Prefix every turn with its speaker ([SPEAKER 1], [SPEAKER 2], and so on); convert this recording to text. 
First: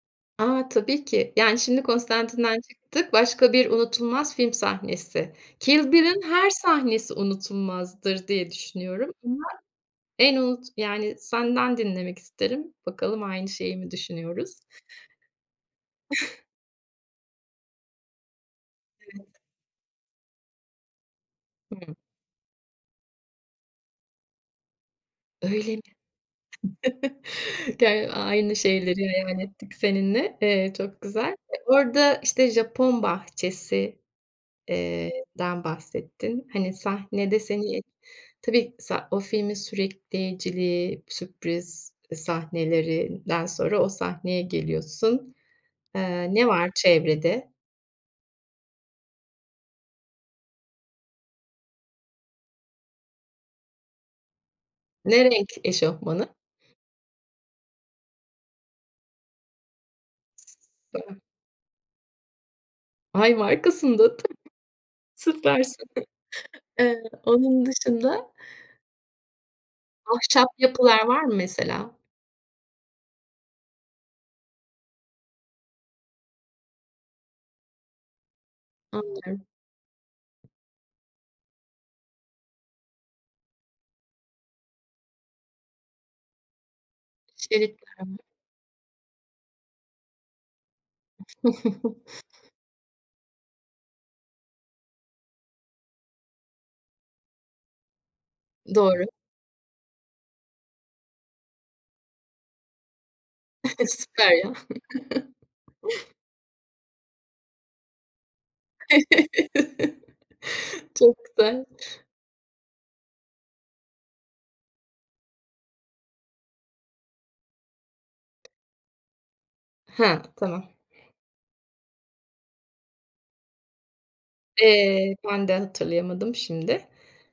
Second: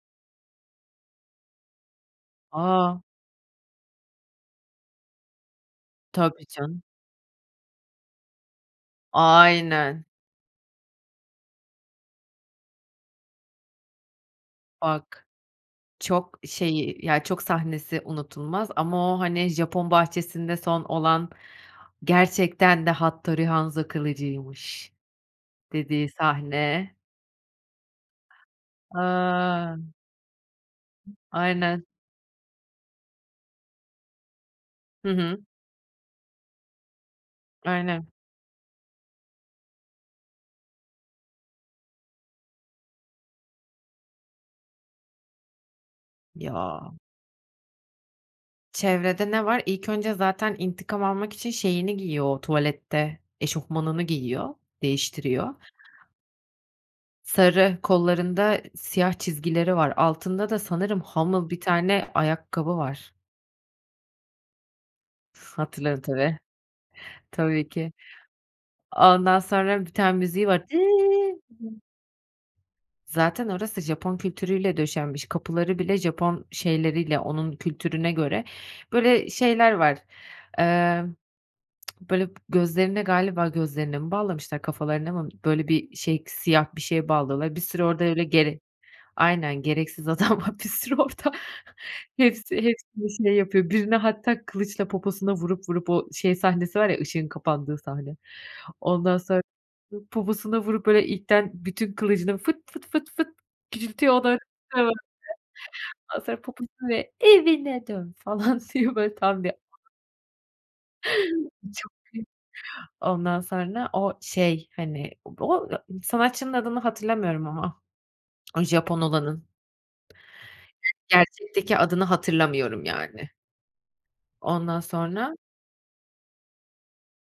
[SPEAKER 1] A, tabii ki. Yani, şimdi Constantine'den
[SPEAKER 2] A!
[SPEAKER 1] çıktık, başka bir unutulmaz film sahnesi. Kill Bill'in
[SPEAKER 2] Tabii,
[SPEAKER 1] her
[SPEAKER 2] canım.
[SPEAKER 1] sahnesi unutulmazdır diye düşünüyorum ama
[SPEAKER 2] Aynen.
[SPEAKER 1] en unut Yani senden dinlemek isterim. Bakalım aynı şeyi mi düşünüyoruz?
[SPEAKER 2] Bak, çok, şeyi, ya, çok sahnesi unutulmaz ama o,
[SPEAKER 1] Evet.
[SPEAKER 2] hani, Japon bahçesinde son olan,
[SPEAKER 1] Hımm.
[SPEAKER 2] "Gerçekten de Hattori Hanzo kılıcıymış."
[SPEAKER 1] Öyle mi?
[SPEAKER 2] dediği sahne.
[SPEAKER 1] Ger aynı şeyleri hayal ettik
[SPEAKER 2] A!
[SPEAKER 1] seninle. Eee, çok güzel. E,
[SPEAKER 2] Aynen.
[SPEAKER 1] orada, işte, Japon bahçesi,
[SPEAKER 2] Hı
[SPEAKER 1] eee,
[SPEAKER 2] hı.
[SPEAKER 1] den bahsettin, hani, sahnede seni
[SPEAKER 2] Aynen.
[SPEAKER 1] Tabii, sa o filmin sürükleyiciliği, sürpriz, eee, sahnelerinden sonra o sahneye geliyorsun. Eee, ne var
[SPEAKER 2] Ya!
[SPEAKER 1] çevrede?
[SPEAKER 2] Çevrede ne var? İlk önce zaten intikam almak için şeyini giyiyor o tuvalette, eşofmanını giyiyor,
[SPEAKER 1] Ne renk
[SPEAKER 2] değiştiriyor.
[SPEAKER 1] eşofmanı?
[SPEAKER 2] Sarı, kollarında siyah çizgileri var. Altında da sanırım
[SPEAKER 1] [unintelligible]
[SPEAKER 2] Hummel bir tane ayakkabı var.
[SPEAKER 1] Ay, markasını da hatı Süpersin.
[SPEAKER 2] Hatırlıyorum, tabii.
[SPEAKER 1] Eee, onun
[SPEAKER 2] Tabii ki.
[SPEAKER 1] dışında
[SPEAKER 2] Ondan sonra bir tane müziği
[SPEAKER 1] Ahşap
[SPEAKER 2] var.
[SPEAKER 1] yapılar var mı mesela?
[SPEAKER 2] Zaten orası Japon kültürüyle döşenmiş; kapıları bile Japon şeyleriyle, onun kültürüne göre.
[SPEAKER 1] Anlıyorum.
[SPEAKER 2] Böyle, şeyler var, eee, böyle, gözlerine galiba gözlerine mi bağlamışlar, kafalarına mı? Böyle bir şey, s siyah bir şey bağlıyorlar. Bir sürü orada
[SPEAKER 1] Şeritler mi?
[SPEAKER 2] öyle gere Aynen, gereksiz adam var bir sürü orada. Hepsi hepsini şey yapıyor. Birine hatta kılıçla poposuna vurup vurup o şey sahnesi var ya, ışığın kapandığı sahne.
[SPEAKER 1] Doğru.
[SPEAKER 2] Ondan sonra poposuna vurup, böyle, ipten bütün kılıcını fıt fıt fıt fıt küçültüyor. O
[SPEAKER 1] Süper
[SPEAKER 2] da [unintelligible]
[SPEAKER 1] ya.
[SPEAKER 2] Ondan sonra poposuna, böyle, "Evine dön!" falan diyor. Böyle, tam bir [unintelligible]
[SPEAKER 1] Çok güzel.
[SPEAKER 2] Çok iyi. Ondan sonra o şey, hani, o o, ya, sanatçının adını hatırlamıyorum ama. O Japon olanın.
[SPEAKER 1] Ha, tamam.
[SPEAKER 2] Gerçekteki adını hatırlamıyorum yani. Ondan
[SPEAKER 1] Eee,
[SPEAKER 2] sonra
[SPEAKER 1] ben de hatırlayamadım şimdi.